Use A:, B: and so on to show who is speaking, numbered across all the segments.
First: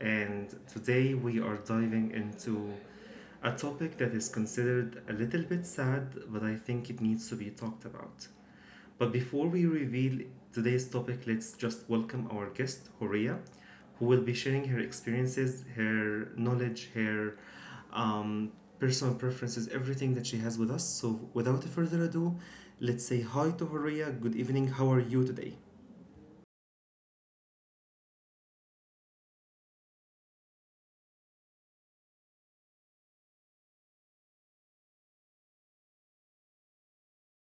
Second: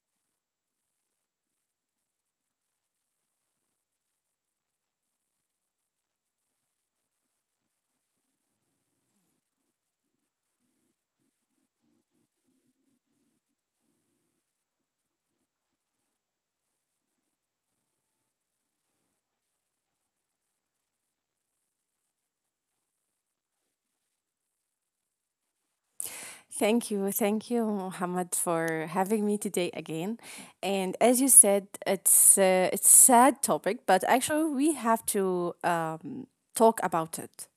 A: and today we are diving into a topic that is considered a little bit sad, but I think it needs to be talked about. But before we reveal today's topic, let's just welcome our guest, Horia, who will be sharing her experiences, her knowledge, her um, personal preferences, everything that she has with us. So, without further ado, let's say hi to Horia. Good evening, how are you today?
B: Thank you. Thank you, Muhammad, for having me today again. And as you said, it's sad topic, but actually we have to talk about it.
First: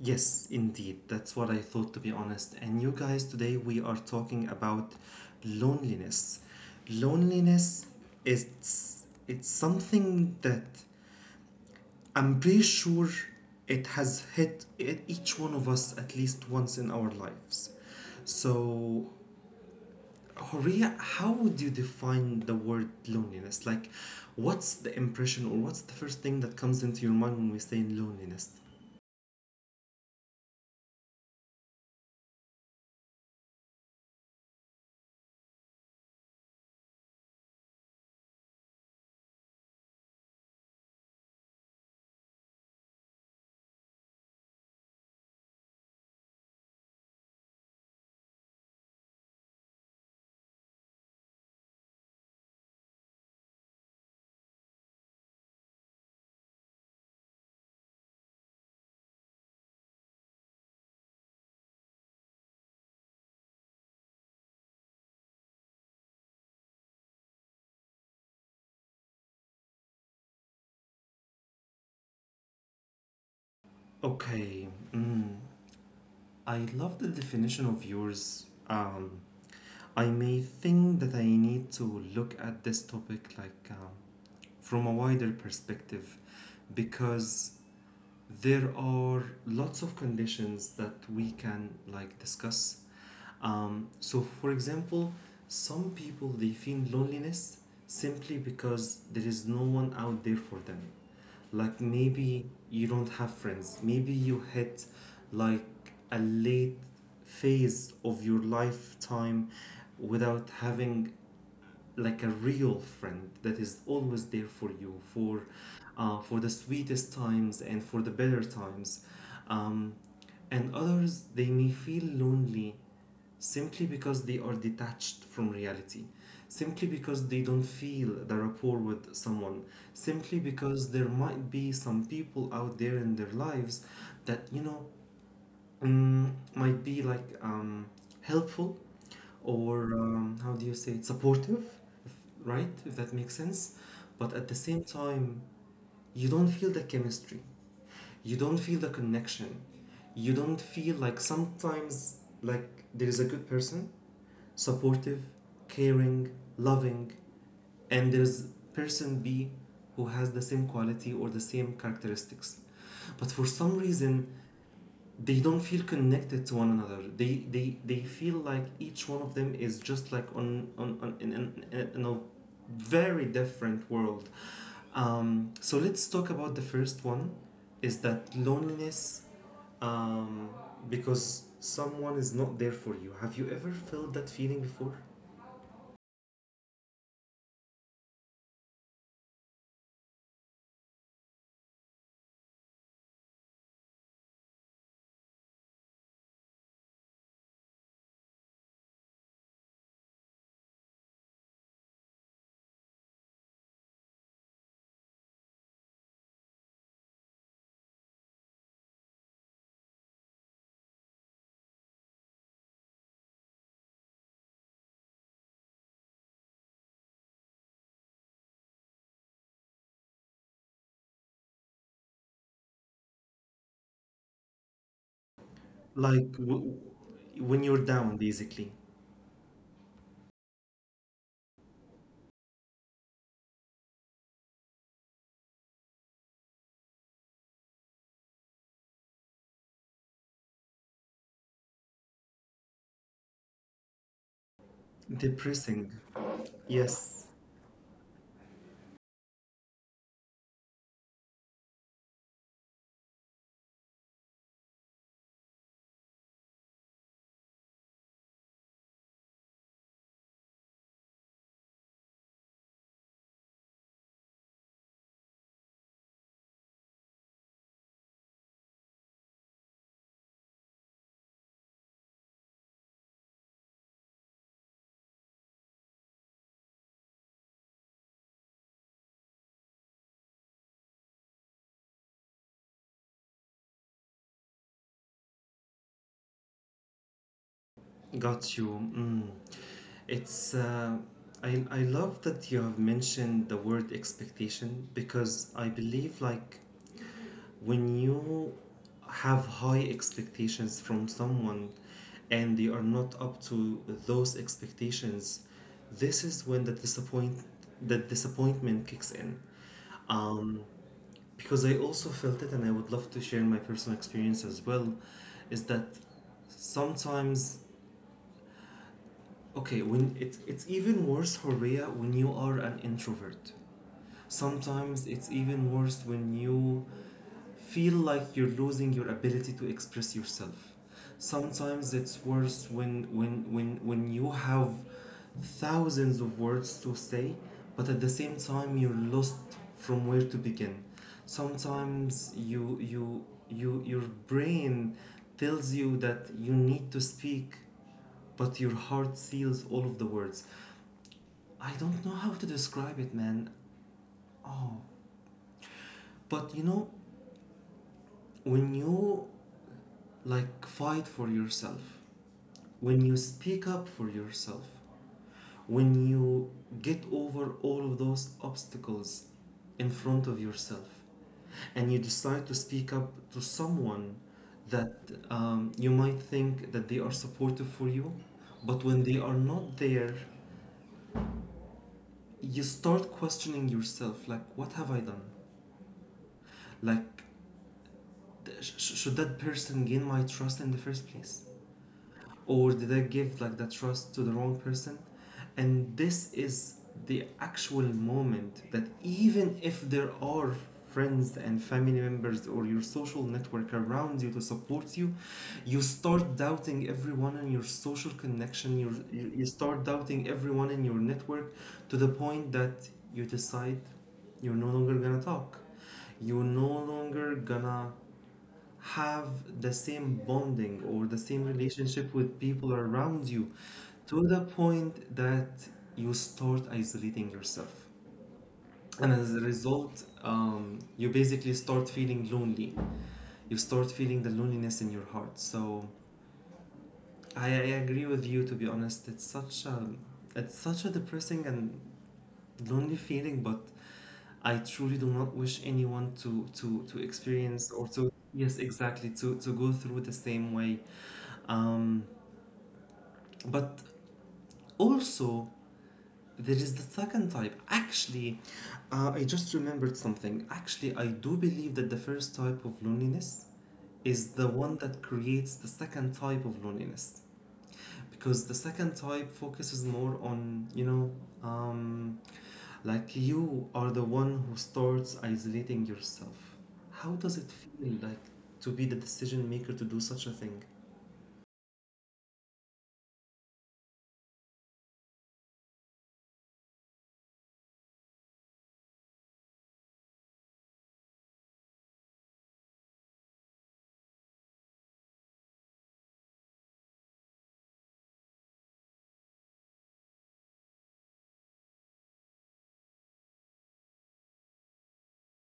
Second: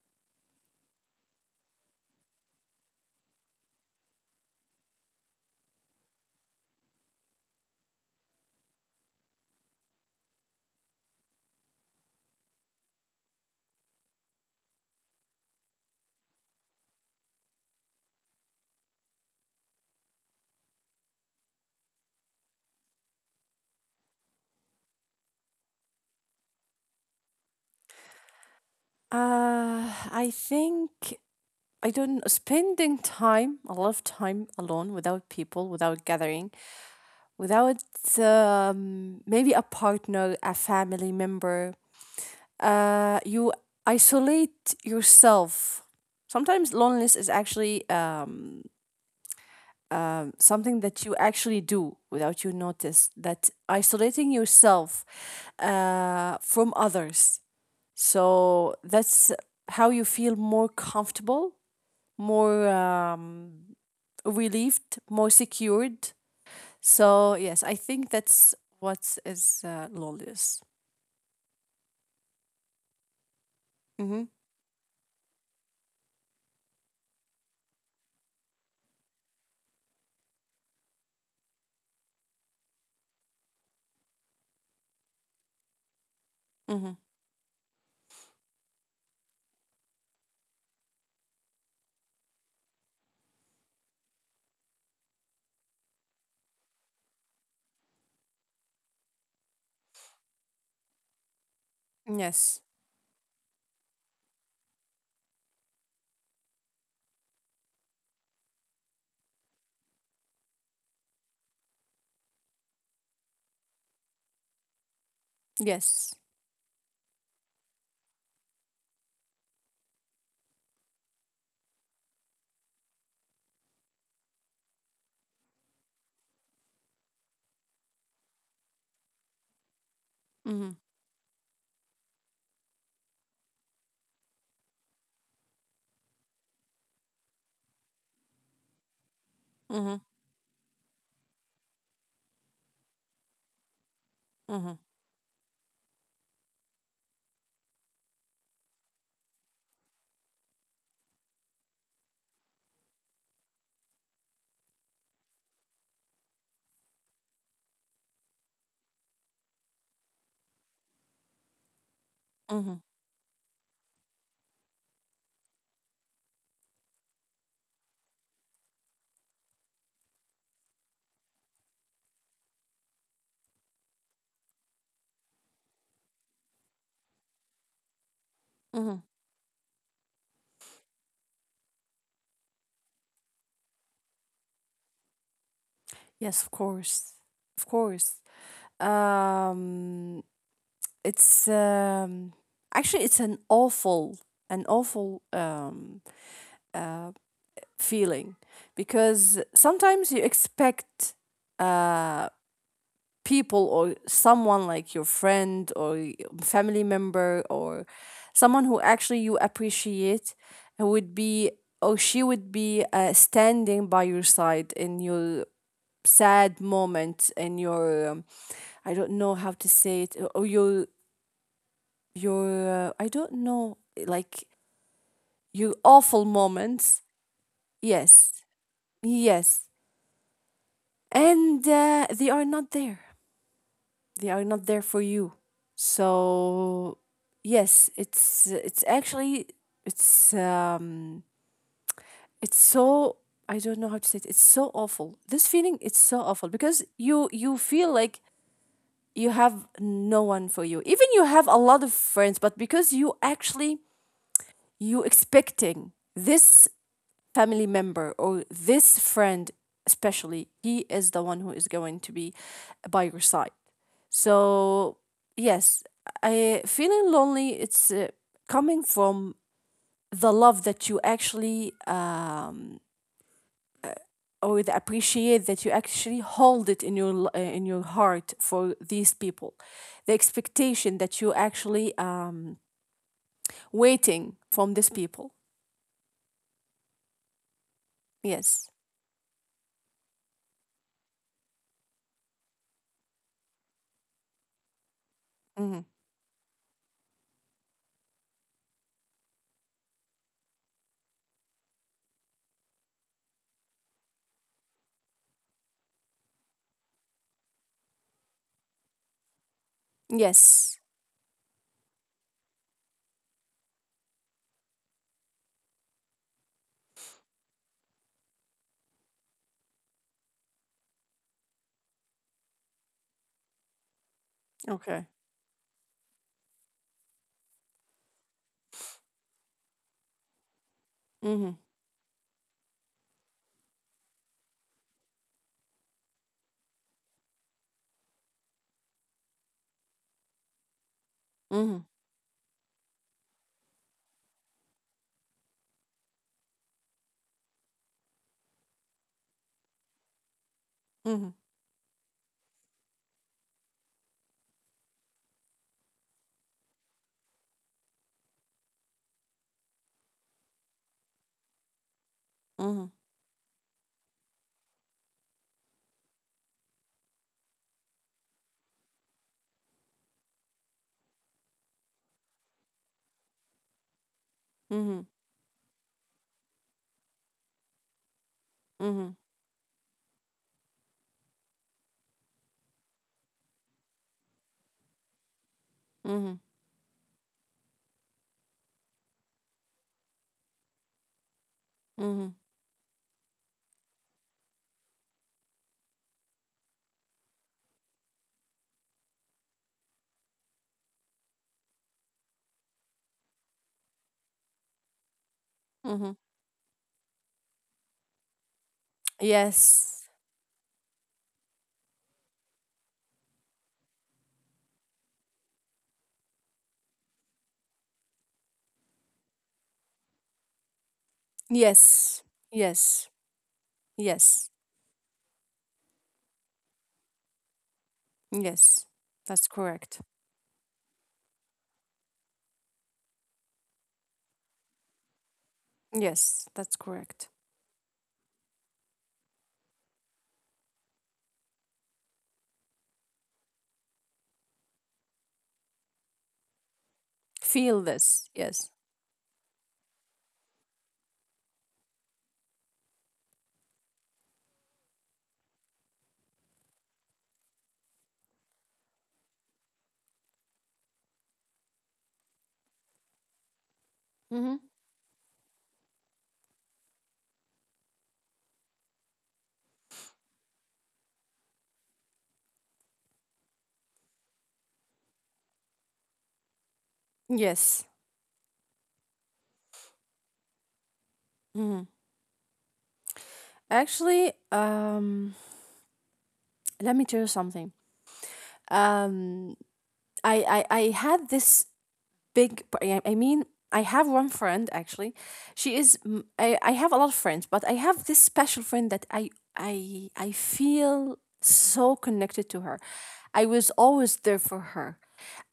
A: Yes, indeed. That's what I thought, to be honest. And you guys, today we are talking about loneliness. Loneliness is it's something that I'm pretty sure it has hit each one of us at least once in our lives. So, Horia, how would you define the word loneliness? Like, what's the impression or what's the first thing that comes into your mind when we say loneliness?
B: I think I don't know, spending time, a lot of time alone without people, without gathering, without maybe a partner, a family member. You isolate yourself sometimes loneliness is actually something that you actually do without you notice that isolating yourself from others, so that's how you feel more comfortable, more relieved, more secured. So yes, I think that's what is loneliness. Mm-hmm.
A: Okay. Mm. I love the definition of yours. I may think that I need to look at this topic like from a wider perspective,
B: Mm-hmm.
A: because there are lots of conditions that we can like discuss. So for example, some people they feel loneliness simply because there is no one out there for them. Like maybe
B: Yes,
A: you don't have friends. Maybe you hit like a late phase of your lifetime without having like a real friend that is always there for you for
B: yes.
A: uh, for the sweetest times and for the better times. Um, and others, they may feel lonely simply because they are detached from reality, simply because they don't feel the rapport with someone, simply
B: Mm-hmm.
A: because there might be some people out there in their lives that, you know, might be like helpful, or
B: Mm-hmm.
A: how do you say it, supportive, if, right? If that makes sense. But at the
B: Mm-hmm.
A: same time, you don't feel the chemistry, you don't feel the connection, you don't feel like sometimes, like there is a good person, supportive, caring, loving, and there's person B who has the same quality or the same characteristics.
B: Mm-hmm.
A: But for some reason, they don't feel connected to one another. They feel like each one of them is just like on in a very different world. So let's talk about the first one, is that
B: Mm-hmm.
A: loneliness, um, because someone is not there for you. Have you ever felt that feeling before?
B: Yes, of course. Of course. Um, it's actually it's an awful, an awful uh, feeling, because sometimes you expect uh, people or someone like your friend or family member or someone who actually you appreciate who would be or she would be standing by your side in your sad moment, in your I don't know how to say it, or your your I don't know, like your awful
A: Like
B: moments.
A: when you're down,
B: Yes,
A: basically.
B: yes, and they are not there. They are not there for you. So yes, it's actually it's, it's so, I don't know how to say it. It's so awful. This feeling,
A: Depressing.
B: it's so awful, because you
A: Yes.
B: you feel like you have no one for you. Even you have a lot of friends, but because you actually you expecting this family member or this friend, especially he is the one who is going to be by your side. So yes, I feeling lonely, it's coming from the love that you actually or the appreciate that you actually hold it in your in your heart for these people, the expectation that you actually waiting from these people.
A: Got
B: Yes.
A: you. Mm. it's uh, I love that you have mentioned the word expectation, because I
B: Hmm.
A: believe like when you have high expectations from someone and they are not up to those expectations, this is when the disappointment kicks in. um,
B: Yes.
A: because I also felt it, and I would love to share my personal experience as well, is that sometimes, okay, when it's even worse, Horea, when you are an introvert.
B: Okay.
A: Sometimes it's even worse when you feel like you're losing your ability to express yourself.
B: Hmm.
A: Sometimes it's worse when you have thousands of words to say, but at the same time you're lost from where to begin.
B: Hmm.
A: Sometimes your brain tells you that you need to speak, but your heart seals all of the words.
B: Hmm.
A: I don't know how to describe it, man. Oh, but you know, when you like fight for yourself,
B: Mhm.
A: when you speak up for yourself, when you get over all of those obstacles in front of yourself, and you decide to speak up to someone that
B: Mhm.
A: you might think that they are supportive for you, but when
B: Mhm.
A: they are not there, you start questioning yourself like, what have I done?
B: Mhm.
A: Like, should that person gain my trust in the first place?
B: Mhm.
A: Or did I give like the trust to the wrong person? And this is the actual moment that, even if there are friends and family members or your social network around you to support you, you
B: Mhm.
A: start doubting everyone in your social connection. You start
B: Yes.
A: doubting everyone in your network, to the point that you decide you're no longer gonna talk. You're no longer gonna have the same bonding or the same
B: Yes.
A: relationship with people
B: Yes.
A: around you, to
B: Yes.
A: the point that you start isolating yourself.
B: Yes.
A: And
B: That's
A: as a
B: correct.
A: result, you basically start feeling lonely. You start feeling the loneliness in your heart. So
B: Yes, that's correct.
A: I agree with you. To be honest, it's such a depressing and lonely feeling. But I truly do not wish anyone to
B: Feel
A: experience, or to,
B: this. Yes.
A: yes, exactly, to go through the same way. Um, But also, there is the second type. Actually, I just remembered something. Actually, I do believe that the first type of loneliness is the
B: Mhm.
A: one that creates the second type of loneliness. Because the second type focuses more on, you know, um, like you are the one who starts isolating yourself. How does it
B: Yes.
A: feel like to be the decision maker to do such a thing?
B: Mhm. Actually, um, let me tell you something. Um I had this yeah, I mean, I have one friend actually. I have a lot of friends, but I have this special friend that I feel so connected to her. I was always there for her.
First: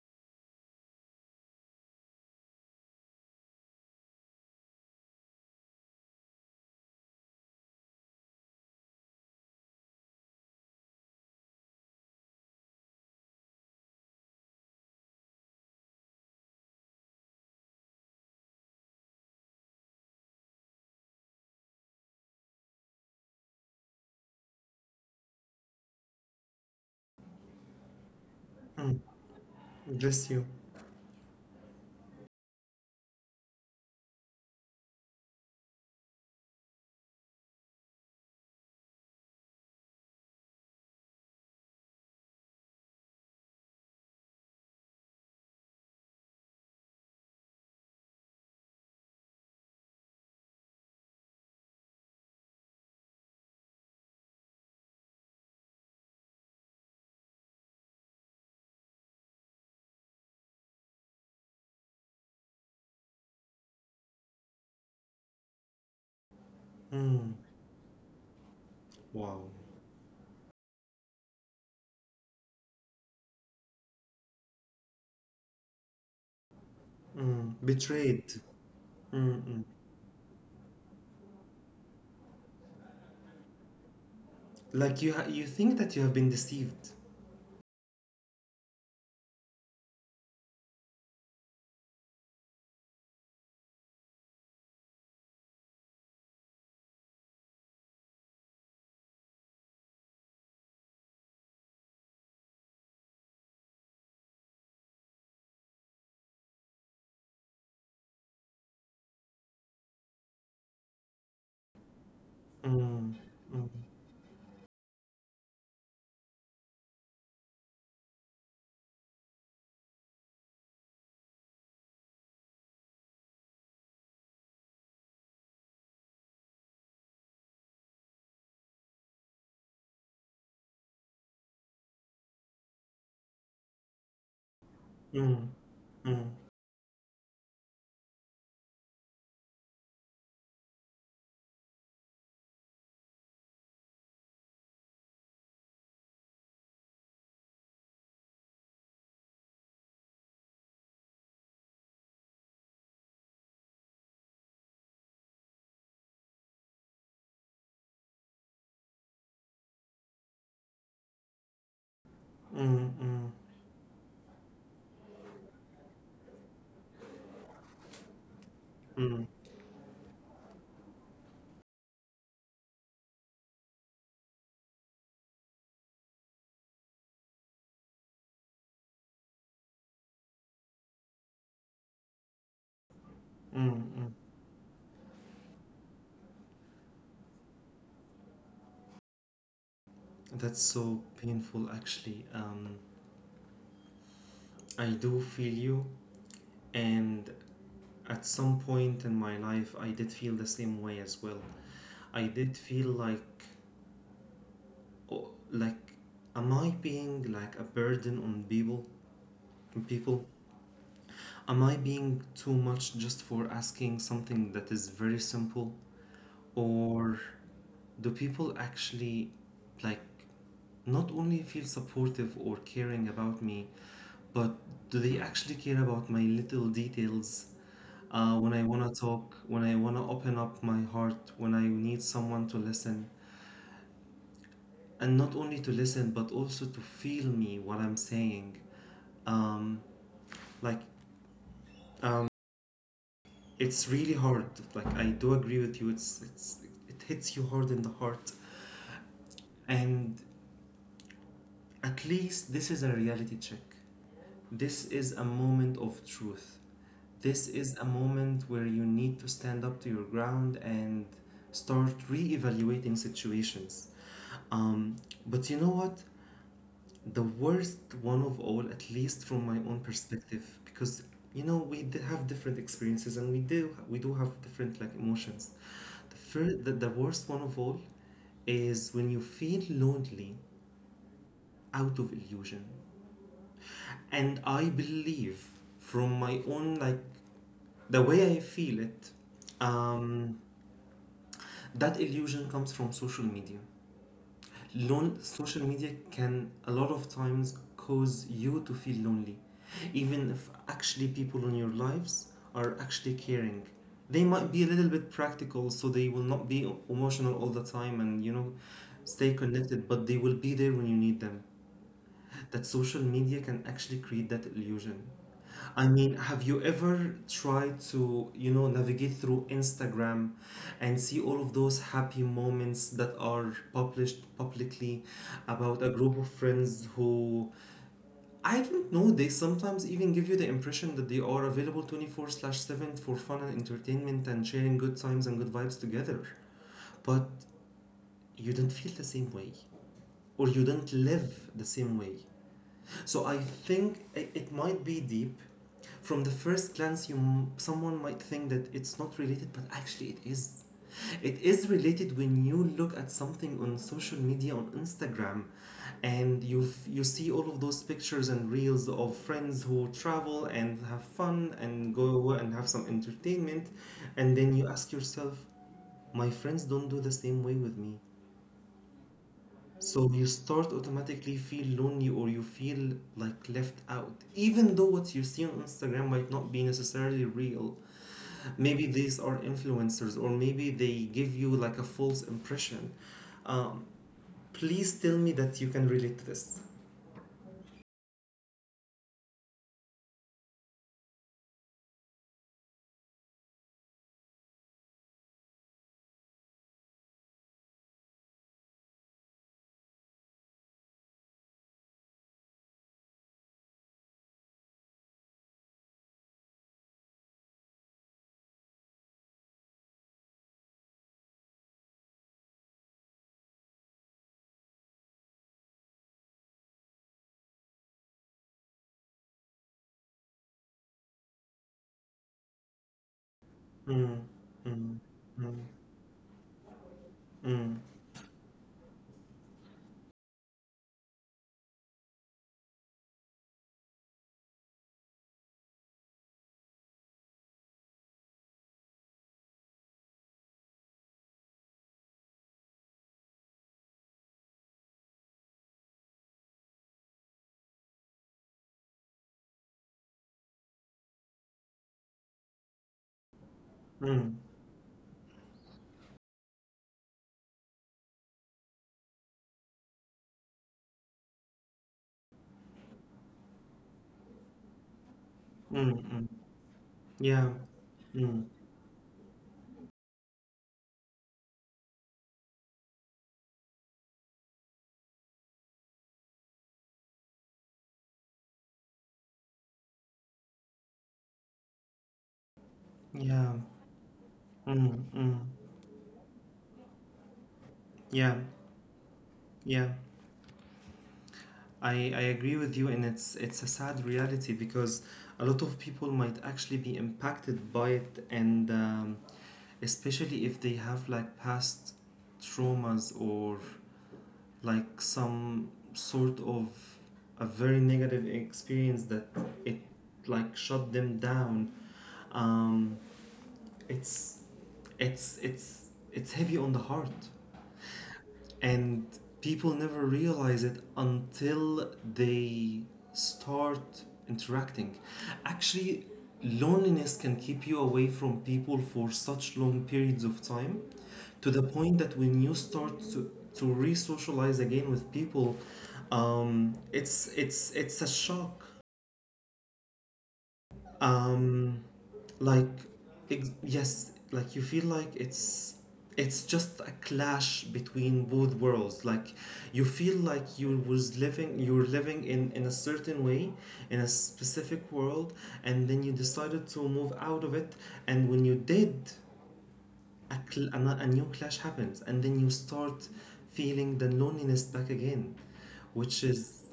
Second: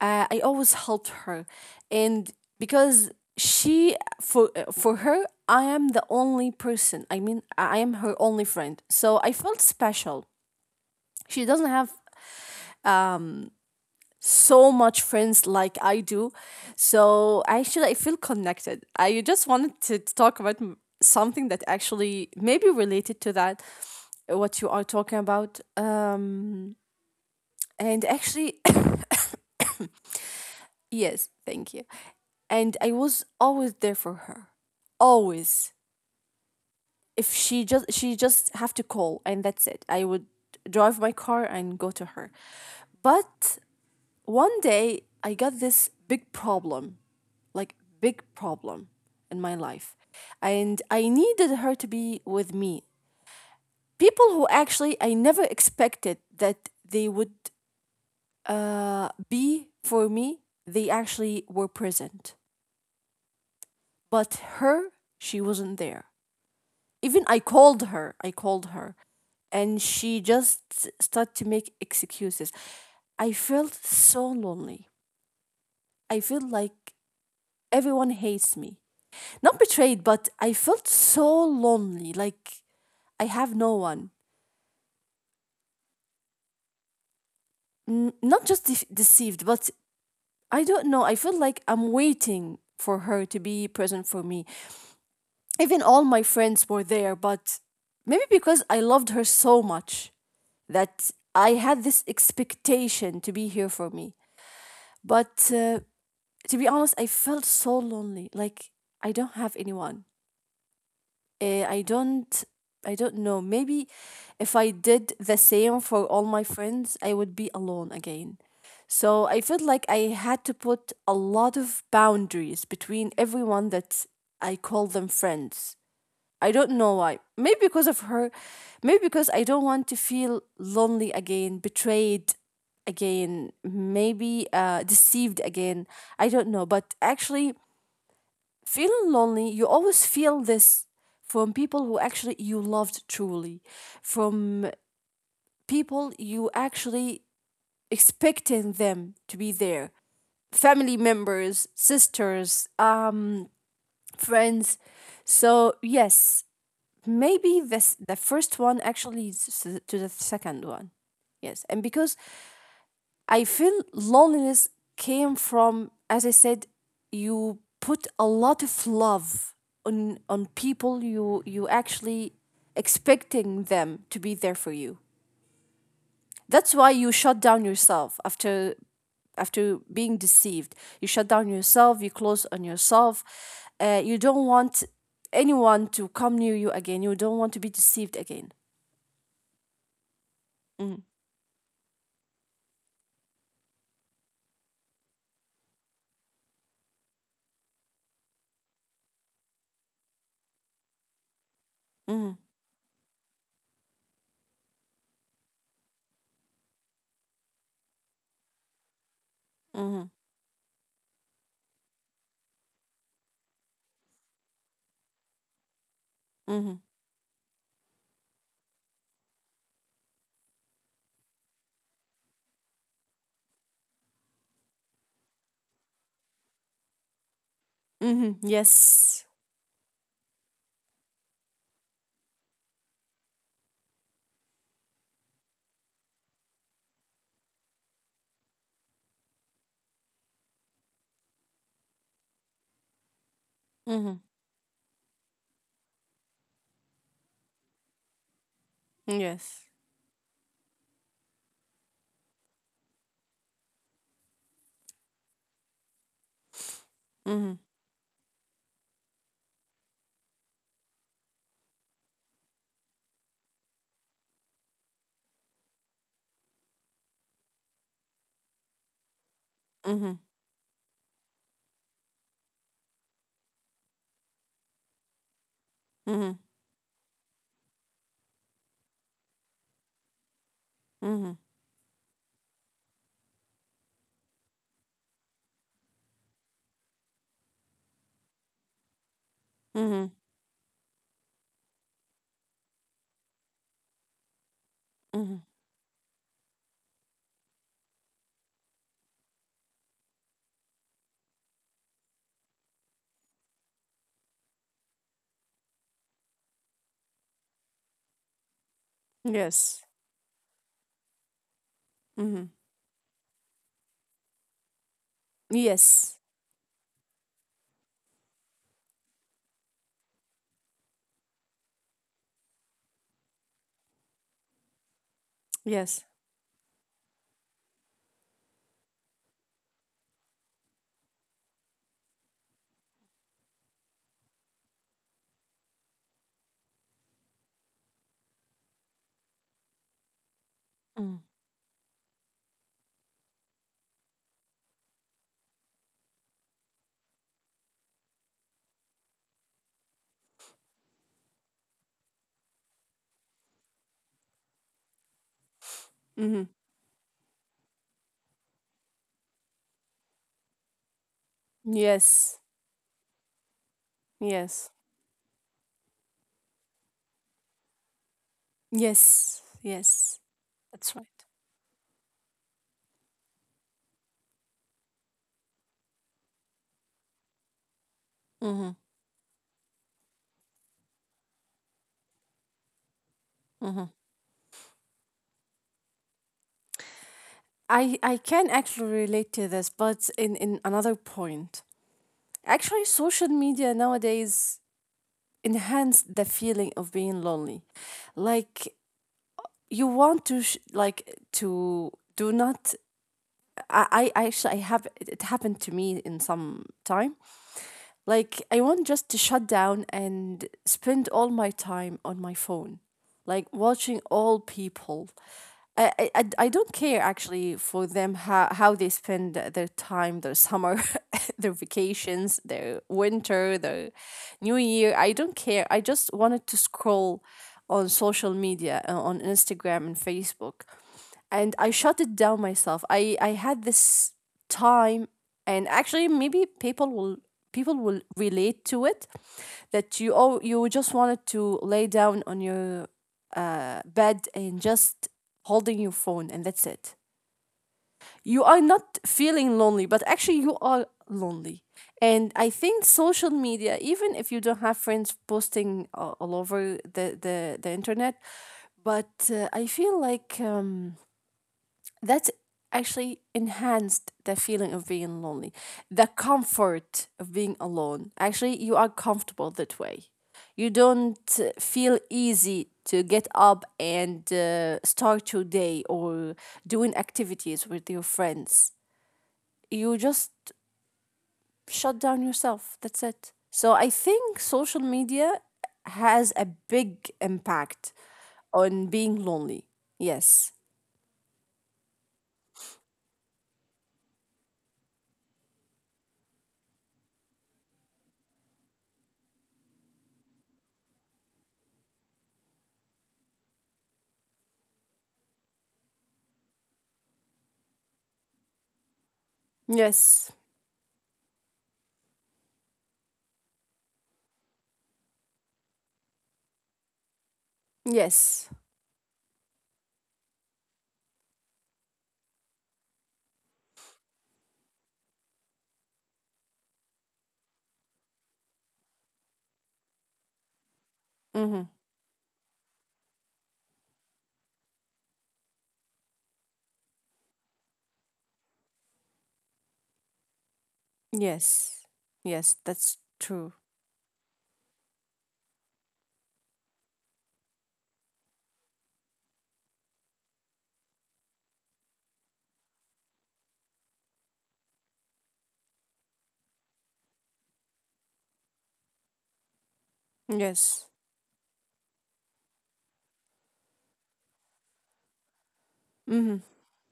B: I always helped her. And because she, for her, I am the only person, I mean I am her only friend, so I felt special. She doesn't have so much friends like I do. So actually, I feel connected. I just wanted to talk about something that actually maybe related to that, what you are talking about. And actually,
A: Mm, bless you.
B: yes, thank you. And I was always there for her, always. If she just have to call, and that's it. I would drive my car and go to her, but one day I got this big problem, like big problem in my life. And I needed her to be with me. People who actually I never expected that they would be for me, they actually were present. But her, she wasn't there. Even
A: Mm,
B: I called her,
A: wow.
B: and she just started to make excuses. I felt so lonely. I feel like
A: Mm,
B: everyone
A: betrayed.
B: hates me.
A: Mm,
B: Not
A: mm.
B: betrayed, but I felt so lonely. Like I have no one.
A: Like you think that you have been deceived.
B: Not just deceived, but I don't know. I feel like I'm waiting for her to be present for me. Even all my friends were there, but maybe because I loved her so much that I had this expectation to be here for me. But to be honest, I felt so lonely. Like I don't have anyone. Uh, I don't I don't
A: Mm,
B: know.
A: mm,
B: Maybe if I did the same for all my friends, I would be alone again. So I felt like I had to put a lot of boundaries between everyone that I call them friends. I don't know why. Maybe because of her. Maybe because I don't want to feel lonely again, betrayed again, maybe deceived
A: mm,
B: again.
A: mm,
B: I
A: mm,
B: don't know. But actually, feeling lonely, you always feel this from people who actually you loved truly, from people you actually expecting them to be there, family members, sisters, friends. So yes, maybe this the first one actually leads to the second one. Yes, and because
A: mm,
B: I feel loneliness came from, as I said, you put a lot of
A: mm,
B: love on people you actually expecting them to be there for you. That's why you shut down yourself after, after being deceived. You shut down yourself. You close on yourself.
A: mm,
B: You
A: mm.
B: don't want anyone to come near you again. You don't want to be deceived again.
A: That's
B: Mm.
A: so painful, actually. I do feel you, and at some point in my life, I did feel the same way as well.
B: Mm.
A: I did feel like, oh, like, am I being like a burden on people?
B: Mm.
A: People, am I being too much just for asking something that is very simple?
B: Mm.
A: Or do people actually like not only feel supportive or caring about me, but do they actually care about my little details?
B: Mm.
A: When I wanna
B: Yes.
A: talk, when I wanna open up my heart, when I need someone to listen, and not only to listen, but also to feel me what I'm saying. Um, like, um, it's
B: Mm,
A: really hard. Like, I do agree with you. It hits you hard in the heart,
B: yes.
A: and at least this is a reality check. This is a moment of truth.
B: Mm.
A: This is a moment where you need to stand up to your ground and start re-evaluating situations. Um, but you know what? The worst one of all, at least from my own
B: Mhm.
A: perspective, because you know we have different experiences, and we do have different like emotions. The,
B: Mhm.
A: fir- the worst one of all is when you feel lonely
B: Mhm.
A: out of illusion. And I believe, from my own, like, the way I feel it,
B: Mhm.
A: um, that illusion comes from social media.
B: Mhm.
A: Social media can a lot of times cause you to feel lonely, even if actually people in your lives are actually caring. They might be a little bit practical, so they will not be emotional all the time and, you know, stay
B: Yes.
A: connected, but they will be there when you need them.
B: Mhm.
A: That social media can actually create that illusion. I
B: Yes.
A: mean, have you ever tried to, you know, navigate through Instagram and see all of those happy moments that are published publicly about
B: Yes.
A: a group of friends who, I don't know, they sometimes even give you the impression that they are available 24/7 for fun and entertainment and sharing good times and good vibes together? But you don't feel the same way, or you don't
B: Mhm.
A: live the same way. So I think it might be deep. From the first glance, you someone might think that it's not related, but actually it is. It is related when you look at something on social media, on Instagram,
B: Mhm.
A: and you you see all of those pictures and reels of friends who travel and have fun and go
B: Yes.
A: and have some entertainment, and then
B: Yes.
A: you ask yourself, my friends don't do the same way with me.
B: Yes.
A: So
B: Yes.
A: you start
B: That's right.
A: automatically feel lonely, or you feel like left out. Even though what you see on Instagram might not be necessarily real. Maybe these are influencers, or maybe they give you like a false impression. Um, please tell me that you can relate to this.
B: I can actually relate to this, but in another point. Actually, social media nowadays enhance the feeling of being lonely. Like, you want to like to do not. I Actually, I have it it happened to me in some time. Like, I want just to shut down and spend all my time on my phone, like watching all people. I don't care actually for them, how they spend their time, their summer, their vacations, their winter, their
A: Mm,
B: new year. I
A: mm,
B: don't care.
A: mm,
B: I just wanted to scroll on
A: mm,
B: social media, on Instagram and Facebook, and I shut it down myself. I had this time, and actually, maybe people will relate to it, that you, oh, you just wanted to lay down on your bed and just holding your phone, and that's it. You are not feeling lonely, but actually, you are lonely. And I think social media, even
A: mm,
B: if you
A: mm,
B: don't have friends posting all over the internet, but I feel like, um, that's actually enhanced the feeling of being lonely, the
A: mm. Mm.
B: comfort of being
A: Yeah.
B: alone. Actually,
A: Mm,
B: you are comfortable that way. You don't feel easy to get up and start your day or doing activities with your friends. You just shut down yourself, that's it.
A: yeah.
B: So I think social
A: Mm,
B: media
A: mm.
B: has a big impact
A: Yeah.
B: on being lonely.
A: Yeah.
B: Yes.
A: I agree with you, and it's a sad reality, because a lot of people might actually be impacted by it, and especially if they have like past traumas, or like some sort of a very negative experience that it
B: Yes.
A: like shut them down. um it's it's heavy on the heart,
B: Yes.
A: and people never realize it until they start interacting. Actually, loneliness can keep you away from people for such long periods of time,
B: Hmm.
A: to the point that when you start to re-socialize again with people, it's a shock.
B: Yes.
A: um
B: Yes,
A: like,
B: that's true.
A: yes, like you feel like it's just a clash between both worlds, like you feel like you were living in a certain way, in a specific world, and then you decided to move out of it, and when you did, a,
B: Yes.
A: cl- a, no- a new clash happens, and then you start feeling the loneliness back again,
B: Mhm.
A: which is,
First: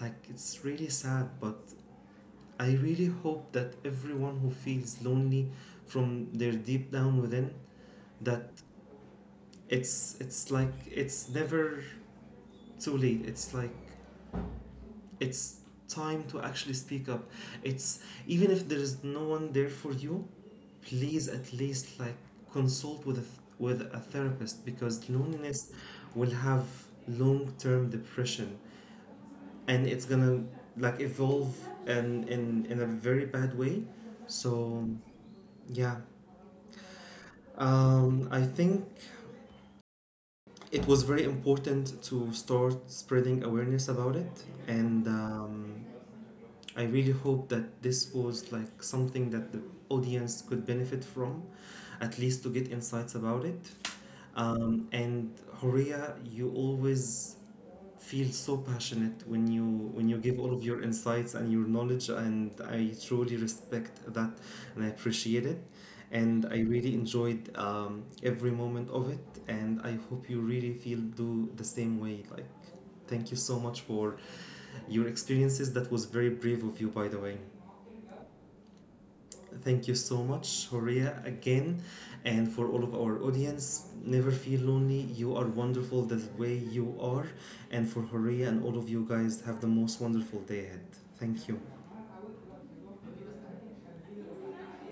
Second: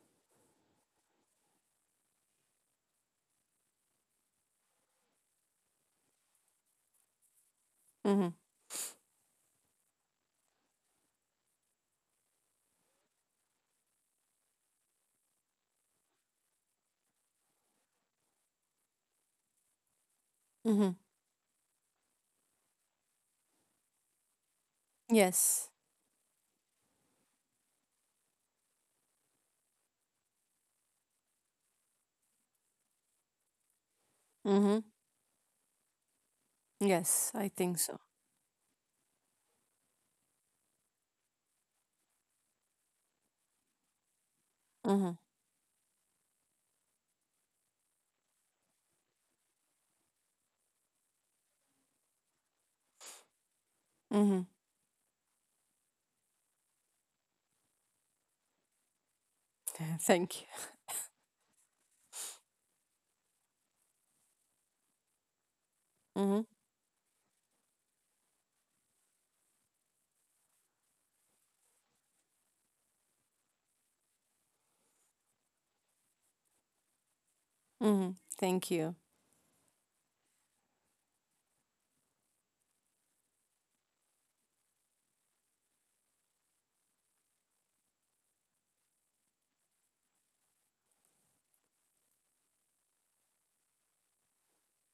A: like, it's really sad. But I really hope that everyone who feels lonely from their deep down within,
B: Mhm.
A: that it's never too late. It's time to actually speak up. It's even if there is no one there for you,
B: Mhm.
A: please at least like consult with a with a therapist, because
B: Yes.
A: loneliness will have long-term depression, and it's gonna like evolve and in a very bad way.
B: Mhm.
A: So yeah.
B: Yes, I think so.
A: I think it was very important to start spreading awareness about it, and
B: Mhm.
A: I really hope that this was like something that the audience could benefit from, at least to get insights about it.
B: Mhm.
A: And Horia, you always feel so passionate when you give
B: Thank you.
A: all of your insights and your knowledge, and I truly respect that and I appreciate it.
B: Mhm.
A: And I really enjoyed every moment of it, and I hope you really feel do the same way. Like, thank you so much for your experiences. That was very brave of you, by the way.
B: Mhm. Thank you.
A: Thank you so much, Horia, again. And for all of our audience, never feel lonely. You are wonderful the way you are. And for Horia and all of you guys, have the most wonderful day ahead. Thank you.